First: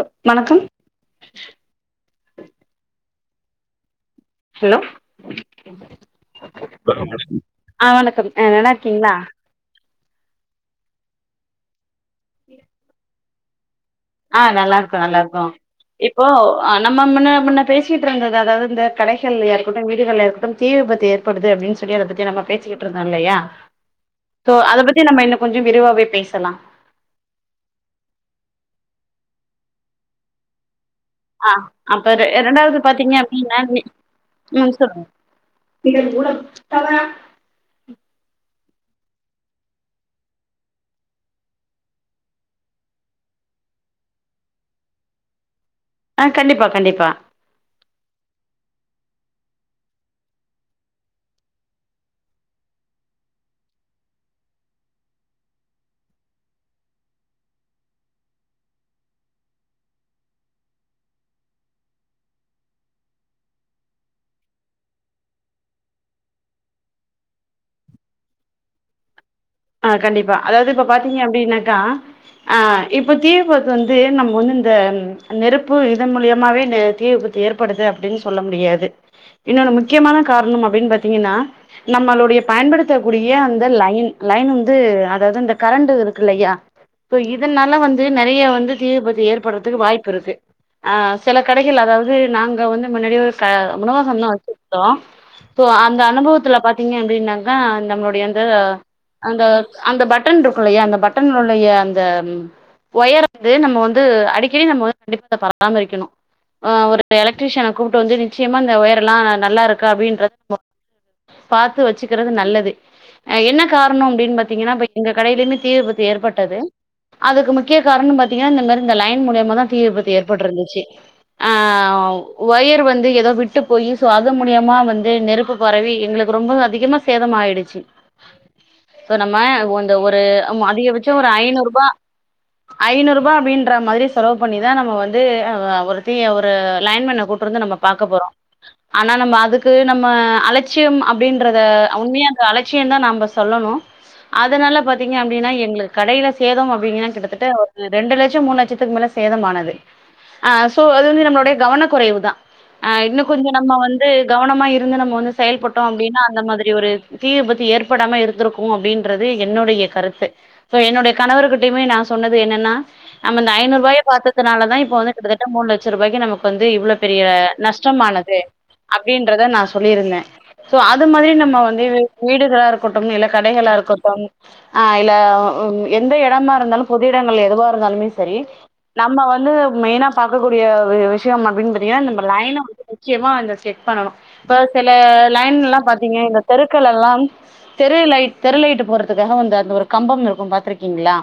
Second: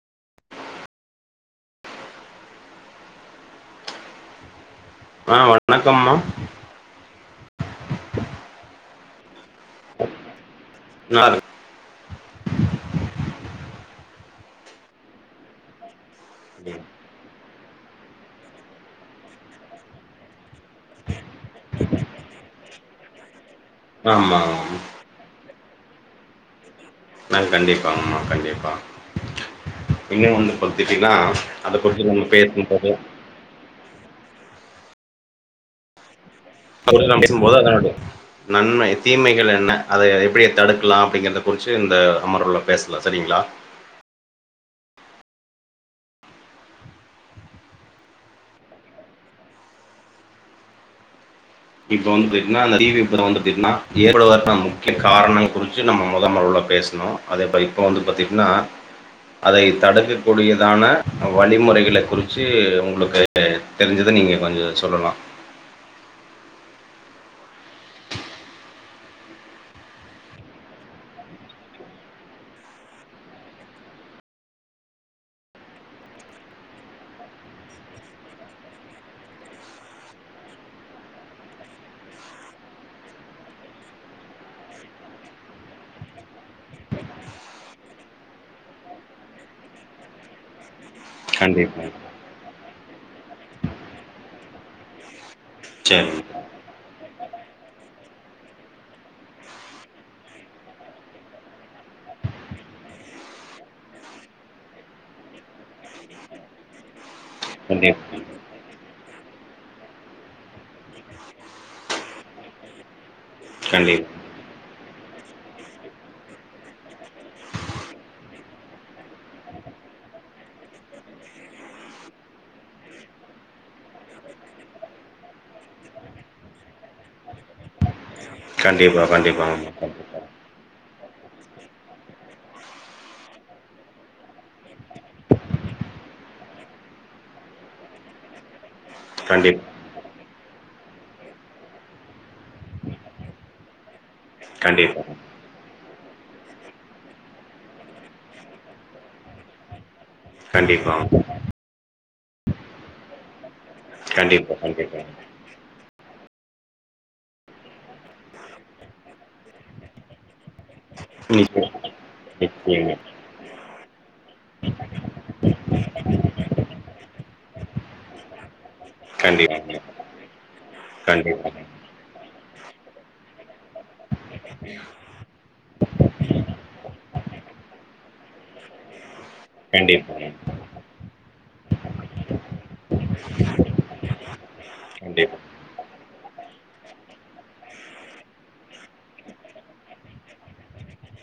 அஹ் வணக்கம் ஹலோ ஆ வணக்கம்மா ஆஹ் வணக்கம் நல்லா ங்களா ஆஹ் உம் ஆஹ் நல்லா இருக்கோம் நல்லா இருக்கோம் இப்போ இருக்க நம்ம முன்ன முன்ன பேசிக்கிட்டு இருந்தது அதாவது இந்த கடைகள் இருக்கட்டும் வீடுகள் இருக்கட்டும் தீ விபத்து ஏற்படுது அப்படின்னு சொல்லி அத பத்தி நம்ம பேசிக்கிட்டு இருந்தோம் இல்லையா ஆமா சோ அத பத்தி நம்ம இன்னும் கொஞ்சம் விரிவாவே பேசலாம் ந கண்டிப்பா ஆமா கண்டிப்பா இன்னும் வந்து பாத்துட்டீங்கன்னா ஆஹ் அத குறிச்சு அப்ப நம்ம இரண்டாவது பேசும்போது பாத்தீங்க அப்படின்னா உம் இ கூட அது பத்தி நான் பேசும் போத அதன நன்மை தீமைகள் என்ன அதை எப்படிய தடுக்கலாம் அப்படிங்கறத குறிச்ச இந்த அமர்வுல பேசலாம் ஆஹ் கண்டிப்பா கண்டிப்பா இப்ப வந்து பாத்தீங்கன்னா அந்த தீர்ப்பு வந்து பாத்தீங்கன்னா ஏற்பாடு வரற முக்கிய காரணம் குறிச்சு நம்ம முத முறவுல பேசணும் அதே இப்ப வந்து பாத்தீங்கன்னா அதை தடுக்கக்கூடியதான வழிமுறைகளை குறிச்சு உங்களுக்கு தெரிஞ்சத நீங்க கொஞ்சம் சொல்லலாம் அஹ் கண்டிப்பா அதாவது இப்ப பாத்தீங்க அப்படின்னாக்கா ஆஹ் இப்ப தீ விபத்து வந்து நம்ம வந்து இந்த நெருப்பு இதன் மூலியமாவே தீ விபத்து ஏற்படுது அப்படின்னு சொல்ல முடியாது இன்னொன்னு முக்கியமான காரணம் அப்படின்னு பாத்தீங்கன்னா நம்மளுடைய பயன்படுத்தக்கூடிய அந்த லைன் லைன் வந்து அதாவது இந்த கரண்ட் இருக்கு இல்லையா சோ இதனால வந்து நெறைய வந்து தீ விபத்து ஏற்படுறதுக்கு வாய்ப்பு இருக்கு ஆஹ் சில கடைகள் கண்டிப்பா அதாவது நாங்க வந்து முன்னாடிய ஒரு க உணவகம் தான் வச்சிருதோம் சோ அந்த சரிங்க அனுபவத்துல பாத்த நீங்க அப்படின்னாக்கா நம்மளுடைய வந்து அந்த அந்த பட்டன் இருக்கும் இல்லையா அந்த பட்டன்டைய அந்த ஒயர் வந்து நம்ம வந்து அடிக்கடி நம்ம வந்து கண்டிப்பா அதை பராமரிக்கணும் ஆஹ் ஒரு எலக்ட்ரீஷியன கூப்பிட்டு வந்து கண்டிப்பா, நிச்சயமா இந்த ஒயர் எல்லாம் நல்லா இருக்கு அப்படின்றது பாத்து வச்சுக்கிறது நல்லது ஏன்னா காரணம் கண்டிப்பா, அப்படின்னு பாத்தீங்கன்னா இப்ப எங்க கடையிலயுமே தீ விபத்து ஏற்பட்டது அதுக்கு முக்கிய காரணம் பாத்தீங்கன்னா இந்த மாதிரி இந்த லைன் மூலியமா தான் தீ விபத்து ஏற்பட்டுருந்துச்சு ஆஹ் ஒயர் வந்து ஏதோ விட்டு போய் சோ அது மூலியமா வந்து நெருப்பு பரவி எங்களுக்கு ரொம்ப அதிகமா சேதம் ஆயிடுச்சு கண்டிப்பா, சோ கண்டிப்பாங்க, நம்ம ஒரு அதிக பட்சம் ஒரு ஐநூறு ரூபாய் ஐநூறு ரூபாய் அப்படின்ற மாதிரி செலவு பண்ணிதான் நம்ம வந்து ஒருத் தீய ஒரு லைன்மேன் கூப்ட் வந்து நம்ம பாக்க போறோம் ஆனா கண்டிப்பா, நம்ம கண்டிப் அதுக்கு நம்ம அலட்சியம் அப்படின்றத உண்மைய அந்த அலட்சியம் தான் நாம சொல்லணும் அதனால கண்டிப்பா, பாத்தீங்க அப்படின்னா எங்களு கடையில சேதம் அப்படிங்கன்னா கிட்டத்தட்ட ஒரு ரெண்டு லட்சம் மூணு லட்சத்துக்கு மேல சேதம்மானது ஆஹ் சோ அது கண்டிப்பாங்க, வந்து நம்மளுடைய கவன குறைவுது தான் ஆஹ் இன்னும் கொஞ்சம் நம்ம வந்து கண்டிப்பா, கவனமா இருந்து கண்டிப்பாங்க. நம்ம வந்து செயல்பட்டோம் அப்படின்னா அந்த மாதிரி ஒரு தீ விபத்து ஏற்ப ப்படாம இருந்திருக்கும் அப்படின்றது என்னுடைய கருத்து இப்ப என்னுடைய கணவர் நிச்சயமா, கிட்டையுமே நான் சொன்னது என்னன்னா நிச்சயமா. நம ஐநூ ரூபாய பாத்ததனால தா இப்ப வந்து கிட்டத்தட்ட மூணு லட்ச ரூபாய் நமக்கு வந்து் பெரிய நஷ்டமானது அப்படின்றத நான் கண்டிப்பாங்க, சொல்லிருந்தேன் சோ அது மாதிரி நம்ம கண்டிப்பாங்க, வந்து வீடுகள கடைகளா இருக்கட்டும் ஆஹ் இல்ல எந்த எடமா இருந்தாலும் பொது இடங்கள் எதுவா இருந்தாலுமே செரி நம்ம வந்து மெய்னா கண்டிப்பாங்க, பாக்கக்கூடிய விஷயம் அப்படின்னு பாத்தீர்கனா வந்து நிச்சயமா செக் பண்ணணும் இப்ப சில கண்டிப்பா, லைன் எல்லாம் பாத்தீங்க இந்த தெருக்கள் எல்லாம் தெரு லைட் தெரு லைட்டு போறதுக்காக வந்து அந்த ஒரு கம்பம் இருக்கும் பாத்திருக்கீங்களா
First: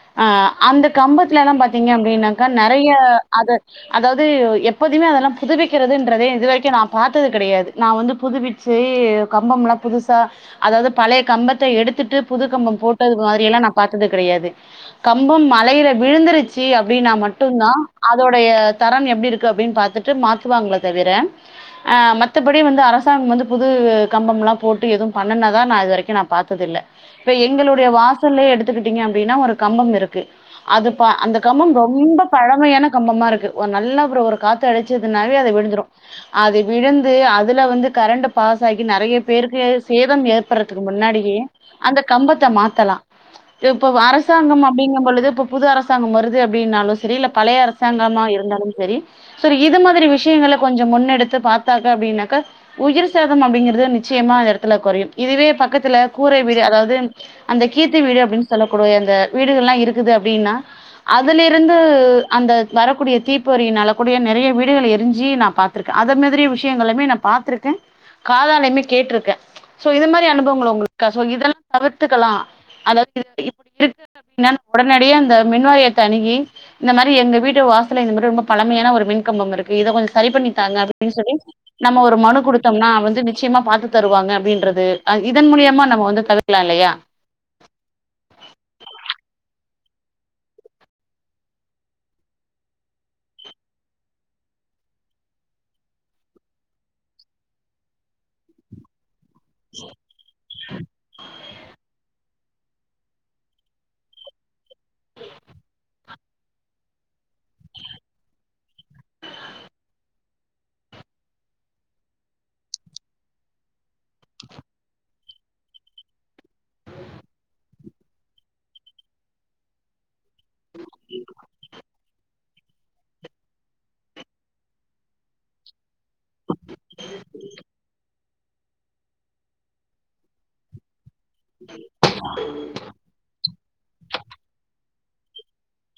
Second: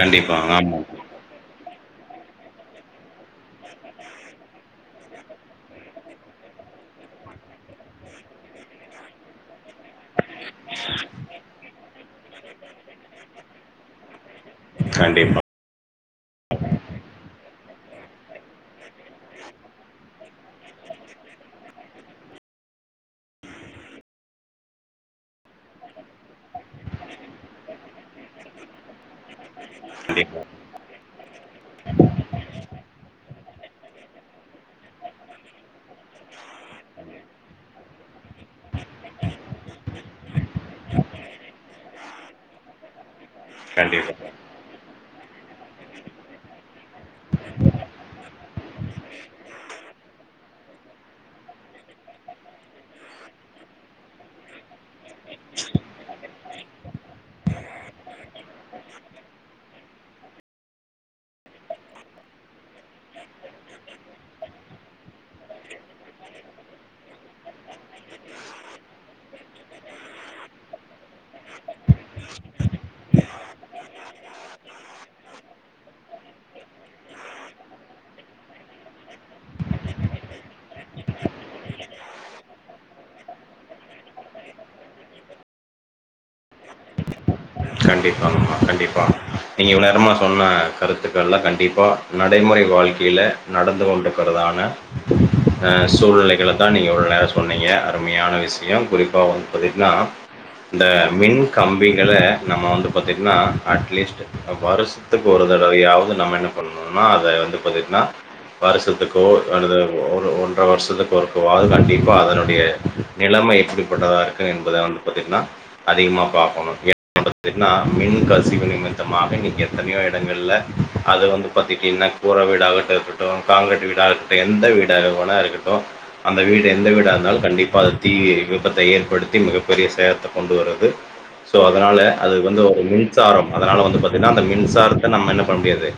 கண்டிப்பா, ஆஹ் அந்த ஆமாங்க. கம்ப ல பாத்தீங்க அப்படின்னாக்கா நெறைய அது அதாவது எப்போதுமே அதெல்லாம் புதுவிக்கிறதுன்றதே இது வரைக்கும் நான் பாத்தது கிடையாது நான் வந்து புதுவிச்சு கம்பம் எல்லாம் புதுசா அதாவது பழைய கம்பத்த எடுத்துட்டு புது கம்பம் போட்டது மாதிரி எல்லாம் நான் பாத்தது கிடையாது கண்டிப்பா, கம்பம் மலையில விழுந்திருச்சி அப்படின்னா மட்டும் தான் அதோடைய தரம் எப்படி இருக்கு அப்படின்னு பாத்துட்டு மாத்துவாங்க தவிர ஆஹ மத்தபடி வந்து அரசாங்கம் வந்து புது கம்பம் எல்லாம் போட்டு எதுவும் பண்ண இது வர நா பாத்தது இல்ல இப்ப எங்களுடைய வாசல்ல எடுத்துக்கிட்டிங்க அப்படினாஒரு கம்பம் இருக்கு கண்டிப்பா, அந்தகம்பம் ரொம்ப பழமையான கம்பமா இருக்குல்ல காத்து அடைச்சதுனே விழுந்துரும் அது விழுந்து அதுல வந்து கரண்டு பாஸாகி நெறைய பேருக்கு சேதம் ஏற் அருக்குரதுக்கு முன்னாடிேயே அந்த கம்பத்தை மாத்தலாம் இப்ப கண்டிப்பா. அரசாங்கம் அப்படிங்கும் பொழுது இப்ப புது அரசாங்கம் வருது அப்படின்னாலும் செரி இல்ல பழைய அரசாங்கமா இருந்தாலும் சரி இது மாதிரி விஷயங்கள கொஞ்சோ முன்னெடுத்து பாத்தாக்க அப்படின்னாக்கா உயிர் சேதம் அப்படிங்கறது நிச்சயமா அந்த எடத்துல குறையும் இதுவே பக்கத்துல கூரை வீடு அதாவது அந்த கீத்து வீடு அப்படின்னு சொல்லக்கூடிய அந்த வீடுகள் எல்லாம் இருக்குது அப்படின்னா அதுல இருந்து அந்த வரக்கூடிய தீப்பொறினலக்கூடிய நிறைய வீடுகள் எரிஞ்சி நான் பாத்திருக்கேன் அத மாதிரியி விஷயங்களுமே நான் பாத்திருக்கேன் காதாலையுமே கேட்டிருக்கேன் சோ இத மாதிரி அனுபவங்கள உங்களுக்கு இருக்க இதெல்லாம் தவிர்த்துக்கலாம் அதாவது இப்படி இருக்கு அப்படின்னா உடனடிய அந்த மின்வாரியை தணுகி இந்த மாதிரி எங்க வீட்டு வாசல இந்த மாதிரி ரொம்ப பழமையான ஒரு மின்கம்பம் இருக்கு இதை கொஞ்சம் சரி பண்ணித்தாங்க அப்படின்னு சொல்லி நம்ம ஒரு மனு கொடுத்தோம்னா வந்து நிச்சயமா பாத்து தருவாங்க அப்படின்றது இதன் மூலியமா நம்ம வந்து தவிரலாம் இல்லையா கண்டிப்பாகம்மா கண்டிப்பாக நீங்கள் இவ்வளோ நேரம்மா சொன்ன கருத்துக்கள்லாம் கண்டிப்பாக நடைமுறை வாழ்க்கையில் நடந்து கொண்டிருக்கிறதான சூழ்நிலைகளை தான் நீங்கள் இவ்ளோ நேரம் சொன்னீங்க அருமையான விஷயம் குறிப் பா வந்து பாத்தீங்கன்னா இந்த மின் கம்பிகள நம்ம வந்து பாத்திங்கன்னா அட்லீஸ்ட் வருஷத்துக்கு ஒரு தடவையாவது நம்ம என்ன பண்ணணுனா அத வந்து பாத்தீங்கன்னா வருஷத்துக்கோ அது ஒரு ஒன்றரை வருஷத்துக்கு ஒருக்கவாவது கண்டிப்பா அதனுடைய நிலமை எப்படிப்பட்டதாக இருக்குது என்பத வந்து பாத்திங்கன்னா அதிகமாக பார்க்கணு ன்னா மின் கசிவு நிமித்தமாக நீங்க எதனயோ இடங்கள்ல அது வந்து பார்த்தீட்டீங்கன்னா கூற வீடாகட்டும் இருக்கட்டும் காங்க்கிரீட் வீடாக இருக்கட்டும் எந்த வீடாக வேனா இருக்கட்டும் அந்த வீடு எந்த வீடாக இருந்தாலும் கண்டிப்பாக அது தீ விப்பத்த ஏற்படுத்தி மிகப்பெரிய சேத்தத கொண்டு வருது ஸோ அதனால அது வந்து ஒரு மின்சாரம் அதனால வந்து பாத்தீங்கன்னா அந்த மின்சாரத்த நம்ம என்ன பண்ண முடியாது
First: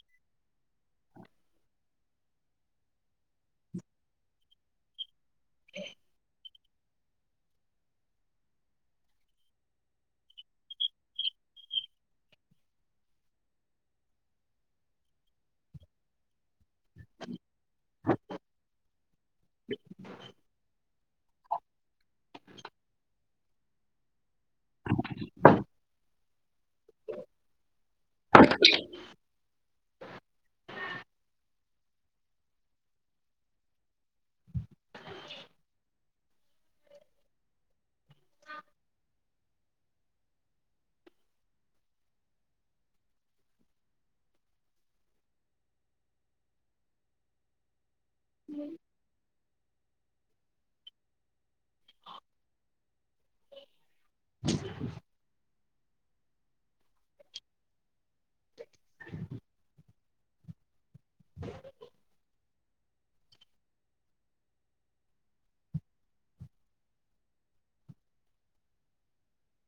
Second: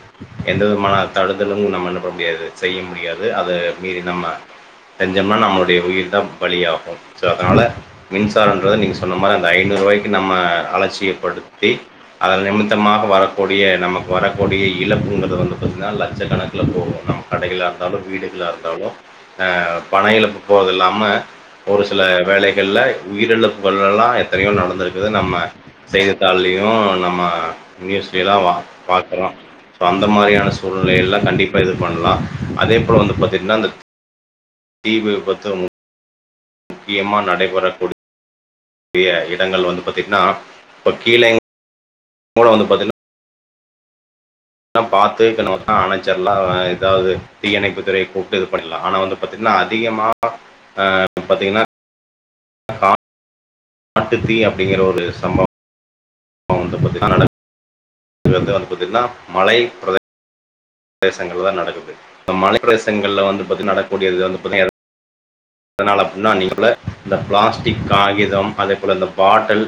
எந்த விதமான தடுதலும் நம்ம என்ன பண்ண முடியாது செய்ய முடியாது அதை மீறி நம்ம எந்த இதம்னா நம்மடைய உயிர தான் வழியாகும் ஸோ அதனால் மின்சாரம்ன்றத நீங்க சொன்ன மாரி அந்த ஐனுறுருவாய்க்கு நம்ம அலட்சியப்படுத்தி அத நிமித்தமா வரக்கூடிய நமக்கு வரக்கூடிய இழப்பு லட்சக்கணக்கில போவோம் நம்ப கடைல இருந்தாலும் வீடுகளாக இருந்தாலும் பணயிலப்பு தேவ இல்லாம ஒரு சில வேலைகள்ல உயிரிழப்புகள் எல்லாம் எத் தனையோ நடந்திருக்குது நம்ம செய்தித்தாளையும் உம் நம்ம நியூஸ்லல்ல பார்கறோம் அந்த மாதிரியான சூழ்நிலை எல்லாம் கண்டிப்பா இது பண்ணலாம் அதே போல வந்து பாத்தீங்கன்னா இந்த தீ விபத்து முக்கியமா நடைபெறக்கூடியடிய இடங்கள் வந்து பார்த்தீங்கன்னா இப்போ கீழே மூல வந்து பாத்தீங்கன்னா பார்த்துண அணைச்சர்லாம் அதனால ஏதாவது தீயணைப்புத்துறை போட்டு இது பண்ணலாம் ஆன வந்து பாத்தீங்கன்னா அது அதிகமாஹ பாத்தீங்கன்னா கா காட்டு தீ அப்படிங்கற ஒரு சம்பவம் ஆது வந்து பாத்திங்கான இது வந்து பாத்தீங்கன்னா மழை பிர பிரதேசங்கள்ல தான் நடக்குது இந்த மலை பிரதேங்கள்ல வந்து பத்தி நடக்கூடியது வந்து பாத்தீங்க அதனால அப்படின்னா நீ போ இந்த பிளாஸ்டிக் காகிதம் அதே போல இந்த பாட்டில்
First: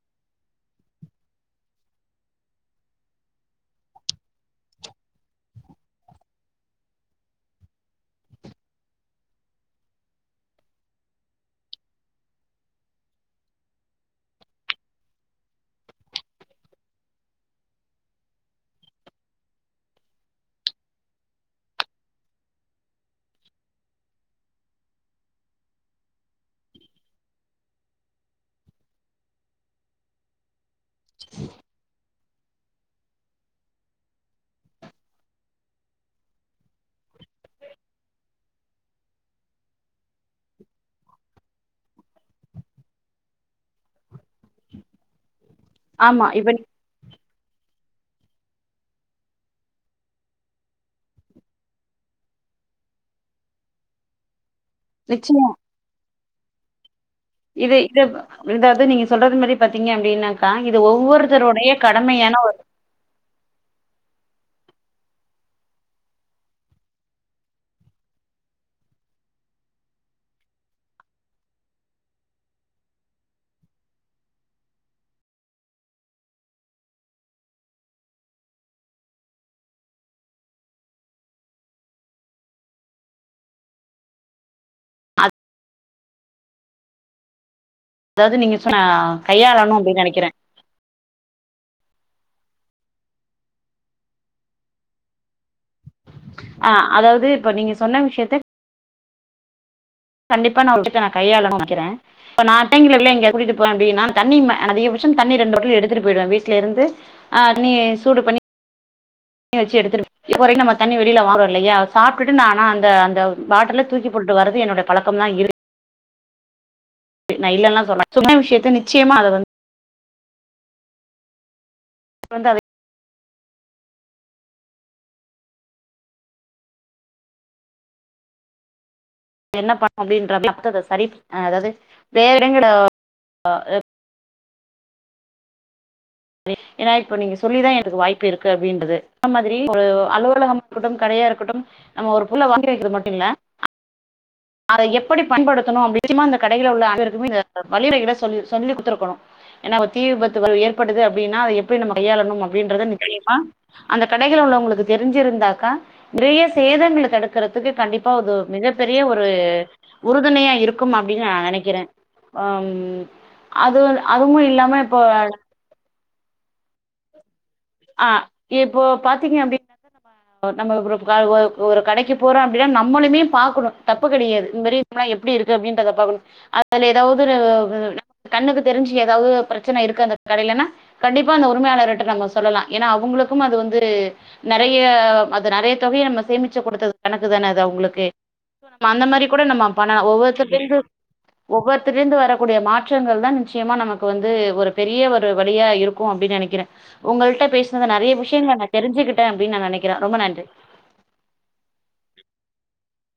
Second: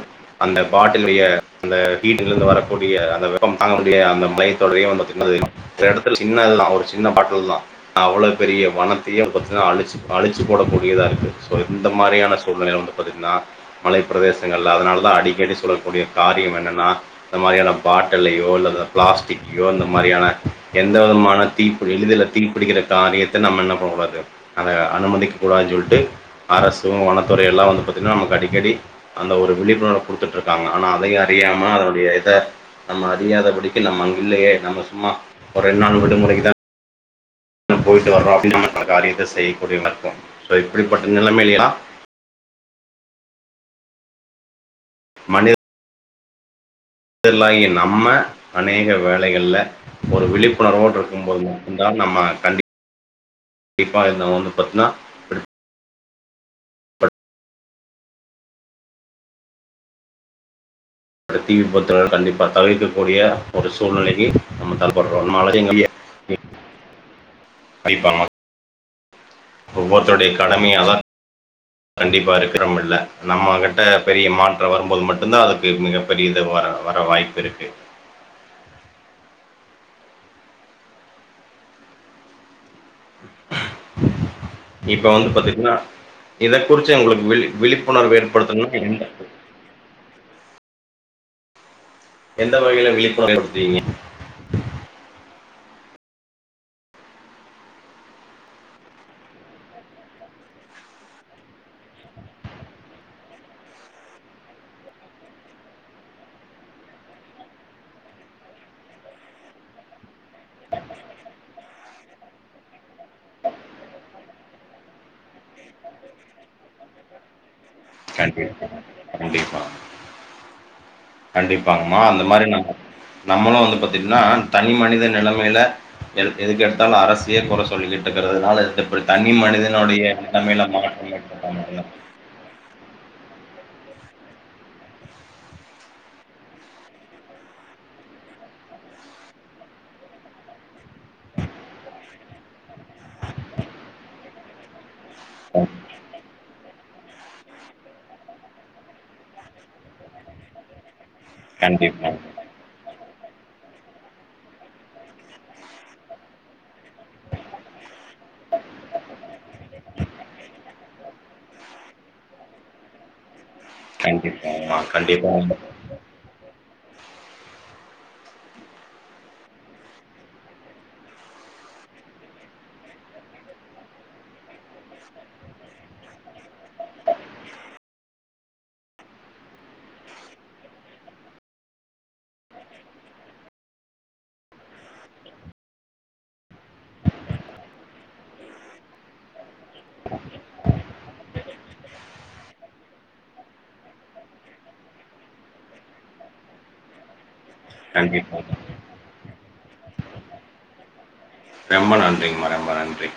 அந்த பாட்டிலுடைய அந்த வீட்டுல இருந்து வரக்கூடிய அந்த வெப்பம் தாங்கக்கூடிய அந்த மைத்த தொடரையும் வந்துின்னது இடத்துல சின்னதுல்லான் ஒரு சின்ன பாட்டல தான் அவ்வளவு பெரிய வனத்தையும் அழச்சு அழிச்சுடும் போடக்கூடியதாக இருக்கு ஸோ இந்த மாரியான சூழ்நிலை வந்து பார்த்தீங்கன்னா மலைப் பிரதேசங்கள் அதனால தான் அடிக்கடி சொல்லக்கூடிய காரியம் என்னன்னா இந்த மாதிரியான பாட்டலையோ இல்ல பிளாஸ்டிக்கையோ இந்த மாதிரியான எந்த விதமான தீப்ப எளிதில் தீப்பிடிக்கிற காரியத்தை நம்ம என்ன பண்ணக்க கூடாது அத அனுமதிக்க கூடாதுனு சொல்லிட்டு அரசும் வனத்துறை எல்லாம் வந்து பார்த்தீங்கன்னா நமக்கு அடிக்கடி அந்த ஒரு விழிப்புணர்வ கொடுத்துட்டுருக்கு இருக்காங்க ஆனா அதையும் அறியாம அதனுடைய இத நம்ம அறியாத படிக்க நம்ம அங்க இல்லையே நம்ம சும்மா ஒரு ரெண்டு நாள் விடுமுறைக்குதான போயிவிட்டு வர்றோ அப்டினா நமக்களுக்கு அதுக்கான காரியத்த செய்யக்கூடியவி்கம் சோ இப்படிப்பட்ட நிலம்மையுலையும் மணித ஆமா இப்படி மனிதலாகிய நம்ம அநேக வேலைகளல ஒரு விழிப்புணர்வோடு இருக்கும் போது மட்டும்தான் நம்ம கண்டி கண்டிப்பாக இந்த ஒன்னு பத்தணா நிச்சயமா குக் இது இத ஏதாவது நீங்க சொல்றது மாதிரி பாத்தீங்க அப்படின்னாக்கா தீ விபத்துகள் கண்டிப்பா தவிர்க்கக்க கூடிய ஒரு சூழ்நிலைக்கு நாமம் தல்லப்படுரோம் அது மாரி ஒவ்வொருத்தருடைய கடமையாதான் கண்டிப்பா இருக்கிறோம இல நம்ம கிட்ட பெரிய மாற்றம் வரும்போது மட்டும்தான் அதுக்கு மிகப்பெரியது வர வர வாய்ப்பு இருக்கு இப்ப வந்து பாத்தீங்கன்னா இதை குறிச்சு உங்களுக்கு விழி விழிப்பு அதாவது நீங்க சொன்ன கையாளணும் அப்டின்னு நெனைக்கிறேன் எந்த வகையில விழிப்புணர்வு ஏற்படுத்துறிங்க அஹ் அதாவது இப்ப நீங்க சொன்ன விஷயத்த கண்டிப்பா நான் ஒரு விஷயத்த நான் கையாளனும் நெனைக்கிறேன் இப்போான்ட்டங்கல எங்க கூட்டிட்டு போவேன்ப்படின்னா தண்ணி அதிகபட்சம் தண்ணி ரெண்டு வட்டலும் எடுத்துட்டு போயிடுவேன் வீட்டுல இருந்துஹ் தண்ணி சூடு பண்ணி தண்ணி வச்சு எடுத்துட்டு இப்பவரைகும் நம்ம தண்ணி வெளியில வாங்கறோம் இல்லையா சாப்பிட்டு நான்னா அந்த அந்த பாட்டில்ல தூக்கி போட்டு வர்து என்னோட பழக்கமா தான் இருக் ந இல்லல்லாம் சொல்ல சொன்ன கண்டிப்பா, விஷயத்த நிச்சயமாக அத வந்து கண்டிப் ப்பிங்கமா அந்த மாரி வந்து ந அத நம்மளும் வந்து பார்த்தீங்கன்னா தனி மனித நெலமைல எ எதுக்கு எடுத்தாலும் அரசயே குறை சொல்லிக்கிட்டு இருக்கிறதுனால தனி என்ன பண்ணும் மனிதனுடைய நிலைமையில அப்படின்ற சரி மாற்றம் ஏற்பட்டா அதாவது மட்டும்தான் வே இடங்கட ஆ ஏன்னா இப்ப நீங்க சொல்லிதான் எனக்கு வாய்ப்பு இருக்கு அப்படின்றது அ மாதிரி ஒரு அலுவலகமா இருக்கட்டும் கடையா இருக்கட்டும் நம்ம ஒரு புள்ள வாங்கி வைக்கிறது மட்டும் இல்ல அதை எப்படி பயன்படுத்தணும் அப்படிமா அ கடைகில உள்ள அனைருக்குமே இந்த விறைகளை சொல்லி சொல்லி குத்துருக்கணும் ஏன்னா தீ விபத்து ஏற் அப்படின்னாது எப்படி நம்ம கண்டிப்பா, கையாளணும் அப்படின்றது நிச்சயமா அந்த கடைகள் உள்ளவங்களுக்கு தெரிஞ்சிருந்தாக்கா நிறைய சேதங்களை தடுக்கறிறதுக்கு கண்டிப்பா மிகப்பெரிய ஒரு உறுதுணையா இருக்கும் அப்படின்னு ந நெனைக்கிறேன் அது அதுவும் ஆ கண்டிப்பா ஆஹ் இப்போ பாத்தீங்க அப்படின்னாம்ம நம்ம ஒரு கடைக்கு போறம் அப்படின்னா நம்மளுமே பாக்கணும் தப்பு கிடையாது இந்தமாரி நம்ம எப்படி இருக்கு அப்படின்றத பாக்கணும் அதுல ஏதாவது கண்ணுக்கு தெரிஞ்சு ஏதாவது பிரச்சனை இருக்கு அந்த கடையிலன்னா கண்டிப்பா அந்த உரிமையாளர்ட்ட நம்ம சொல் சொல்லலாம் ஏன்னா அவுங்களுக்கும் அது வந்து நறைய அது நறைய தொகையை நம்ம சேமிச்சு கொடுத்தது கணக்கு தான அது அவுங்களுக்கு அந்த மாரி கூட நம்ம பண்ணாம் ஒவ்வொருத்தந்து ஒவ்வொருத்தல இருந்து வரக்கூடிய மாற்றங்கள் தான் நிச்சயமா நமக்கு வந்து ஒரு பெரிய ஒரு வழியா இருக்கும் அப்டின்னு நெனைக்கிறேன் உங்கள்ட்ட பேசுனது நறைய கண்டிப்பா. விஷயங்கள் நான் தெரி்சுக்கிட்டேன் அப்டினு நான் நெனைக்கிறேன் ரொம்ப நன்றி ரொம்ப நன்றிங்கமா ரொம்ப நன்றி